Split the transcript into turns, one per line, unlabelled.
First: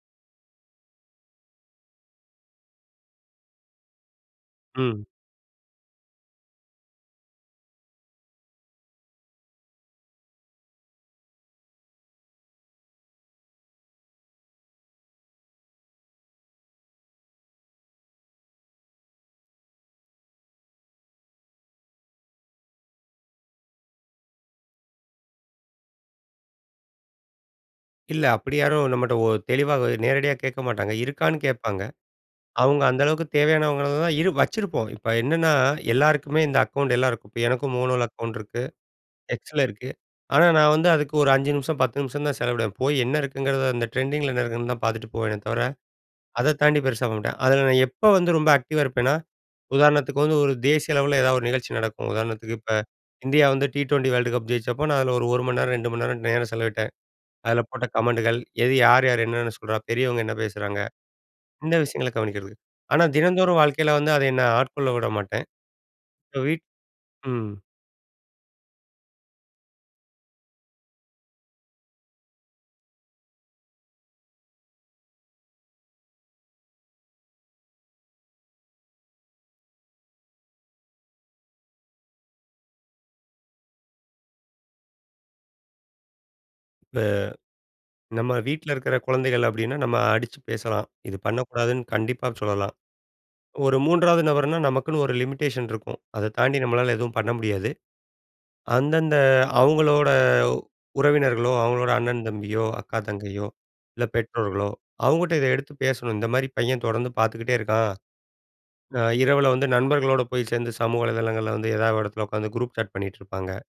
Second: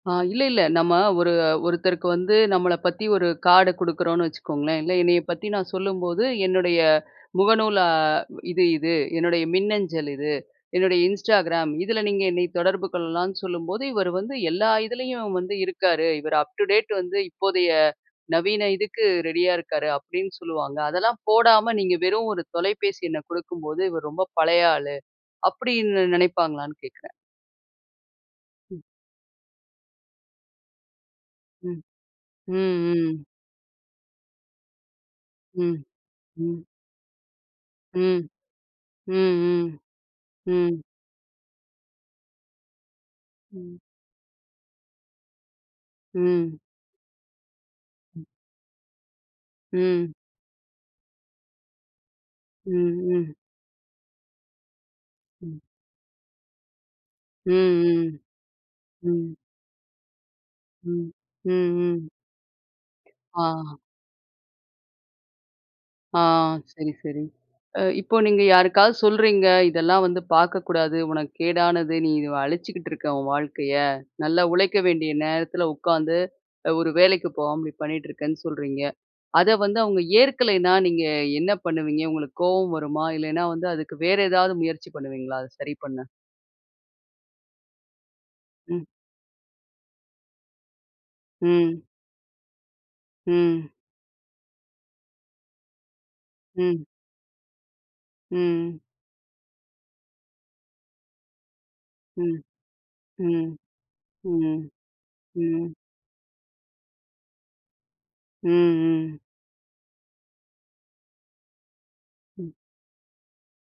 ஆ இல்ல, இல்ல. நம்ம ஒரு ஒருத்தருக்கு வந்து நம்மள பத்தி ஒரு கார்டு குடுக்குறோம்னு வச்சுக்கோங்களேன். இல்ல
ம்.
என்னைய பத்தி நான் சொல்லும்போது என்னுடைய முகநூல் அ இது, இது என்னுடைய மின்னஞ்சல் இது, என்னுடைய இன்ஸ்டாகிராம் இதில நீங்க என்னை தொடர்பு கொள்ளலாம்ன்னு சொல்லும்போது, இவர் வந்து எல்லா இதுலயும் வந்து இருக்காரு இவரு அப்டு டேட் வந்து இப்போதைய நவீன இதுக்கு ரெடியா இருக்காரு அப்டின்னு சொல்லுவாங்க. அதெல்லாம் போடாம நீங்க வெறும் ஒரு தொலைபேசி எண்ணை குடுக்கும்போது, இவர் ரொம்ப பழைய ஆளு அப்டின்னு நெனைப்பாங்களான்னு கேக்றேன்?
இல்ல, அப்டி
ம்.
யாரும் நம்மட்ட ஒரு தெளிவாக நேரடியா கேக்க மாட்டாங்க, இருக்கான்னு கேட்பாங்க.
ம், ம்,
அவுங்க அந்த
ம்.
அளவுக்கு தேவையானவங்கள தான் இரு வச்சிருப்போம். இப்ப என்னன்னா,
ம்,
எல்லாருக்குமே இந்த
ம்.
அக்கவுண்ட் எல்லாருக்கும். இப்ப எனக்கும் முளோல
ம்.
அக்கவுண்ட் இருக்கு
ம்,
எக்ஸல
ம்.
இருக்கு. ஆனா, நான்
ம்.
வந்து அதுக்கு ஒரு 5 நிமிஷம், 10 நிமிஷம் தான் செலவிடுவேன். போய் என்ன இருக்குங்கிறத
ம்.
அந்த ட்ரெண்டிங்கில என்ன இருக்குன்னு தான் பாத்துட்டு போவேனே தவர, அத
ம்.
தாண்டி பெருசா பண்ண மாட்டேன். அதில நான் எப்ப வந்து ரொம்ப ஆக்டிவா இருப்பேன்னா,
ம்.
உதாரணத்துக்கு வந்து ஒரு தேசிய அளவில ஏதாவது ஒரு நிகழ்ச்சி நடக்கும். உதாரணத்துக்கு இப்ப
ம், ம்.
இந்தியா வந்து டி 20 வேர்ல்டு கப் ஜெயிச்சப்போ நான் அதில ஒரு ஒரு மணி
ம்.
நேரம், 2 மணி நேரம் நேரம் செலவிட்டேன்.
ம்,
அதில போட்ட
ம்,
கமெண்டுகள் எது யார், யார்
ம்.
என்னென்ன சொல்றா, பெரியவங்க என்ன பேசுறாங்க
ம், ம்,
இந்த
ம்.
விஷயங்கள கவனிக்கிறது. ஆனா தினந்தோறும்
ஆ.
வாழ்க்கையில வந்து, அத என்ன ஆட்கொள்ள விட மாட்டேன்.
ஆ
இப்ப வீட்
சரி, சரி.
ம்.
அ இப்போ நீங்க யாருக்காவது சொல்றீங்க. இதெல்லாம் வந்து பாக்கக்கூடாது உனக்கு கேடானது நீ அழிச்சுக்கிட்டு இருக்க உன் வாழ்க்கைய. நல்லா உழைக்க வேண்டிய நேரத்தில உக்காந்து, அ ஒரு வேலைக்கு போகாம இப்டி பண்ணிட்டு இருக்கேன்னு சொல்றீங்க. அத வந்து அவுங்க ஏற்கலைன்னா நீங்க என்ன பண்ணுவீங்க உங்களுக்கு கோவம் வருமா? இல்லைன்னா வந்து அதுக்கு வேறு ஏதாவது முயற்சி பண்ணுவீங்களா அத சரி பண்ண?
இப்ப நம்ம வீட்ல
ம்.
இருக்கிற குழந்தைகள் அப்டின்னா, நம்ம அடிச்சு பேசலாம். இது
ம்.
பண்ணக்கூடாதுன்னு கண்டிப்பா சொல்லலாம்.
ம்.
ஒரு மூன்றாவது நபர்னா நமக்குன்னு ஒரு லிமிட்டேஷன் இருக்கும். அத தாண்டி
ம்.
நம்மளால எதுவும் பண்ண முடியாது.
ம்.
அந்த, அந்த அவுங்களோட உறவினர்களோ, அவுங்களோட அண்ணன்,
ம்,
தம்பியோ அக்கா, தங்கையோ
ம்,
இல்ல பெற்றோர்களோ
ம்,
அவுங்கிட்ட இத எடுத்து
ம்.
பேசணும். இந்த மாரி பையன் தொடர்ந்து பாத்துக்கிட்டே இருக்கான்.
ம்,
அ
ம்.
இரவில வந்து நண்பர்களோட போய் சேர்ந்து சமூக வலைதளங்கள்ல வந்து ஏதாவது ஒரு இடத்துல
ம்.
உட்கார்ந்து குரூப் சாட் பண்ணிட்டு இருப்பாங்க.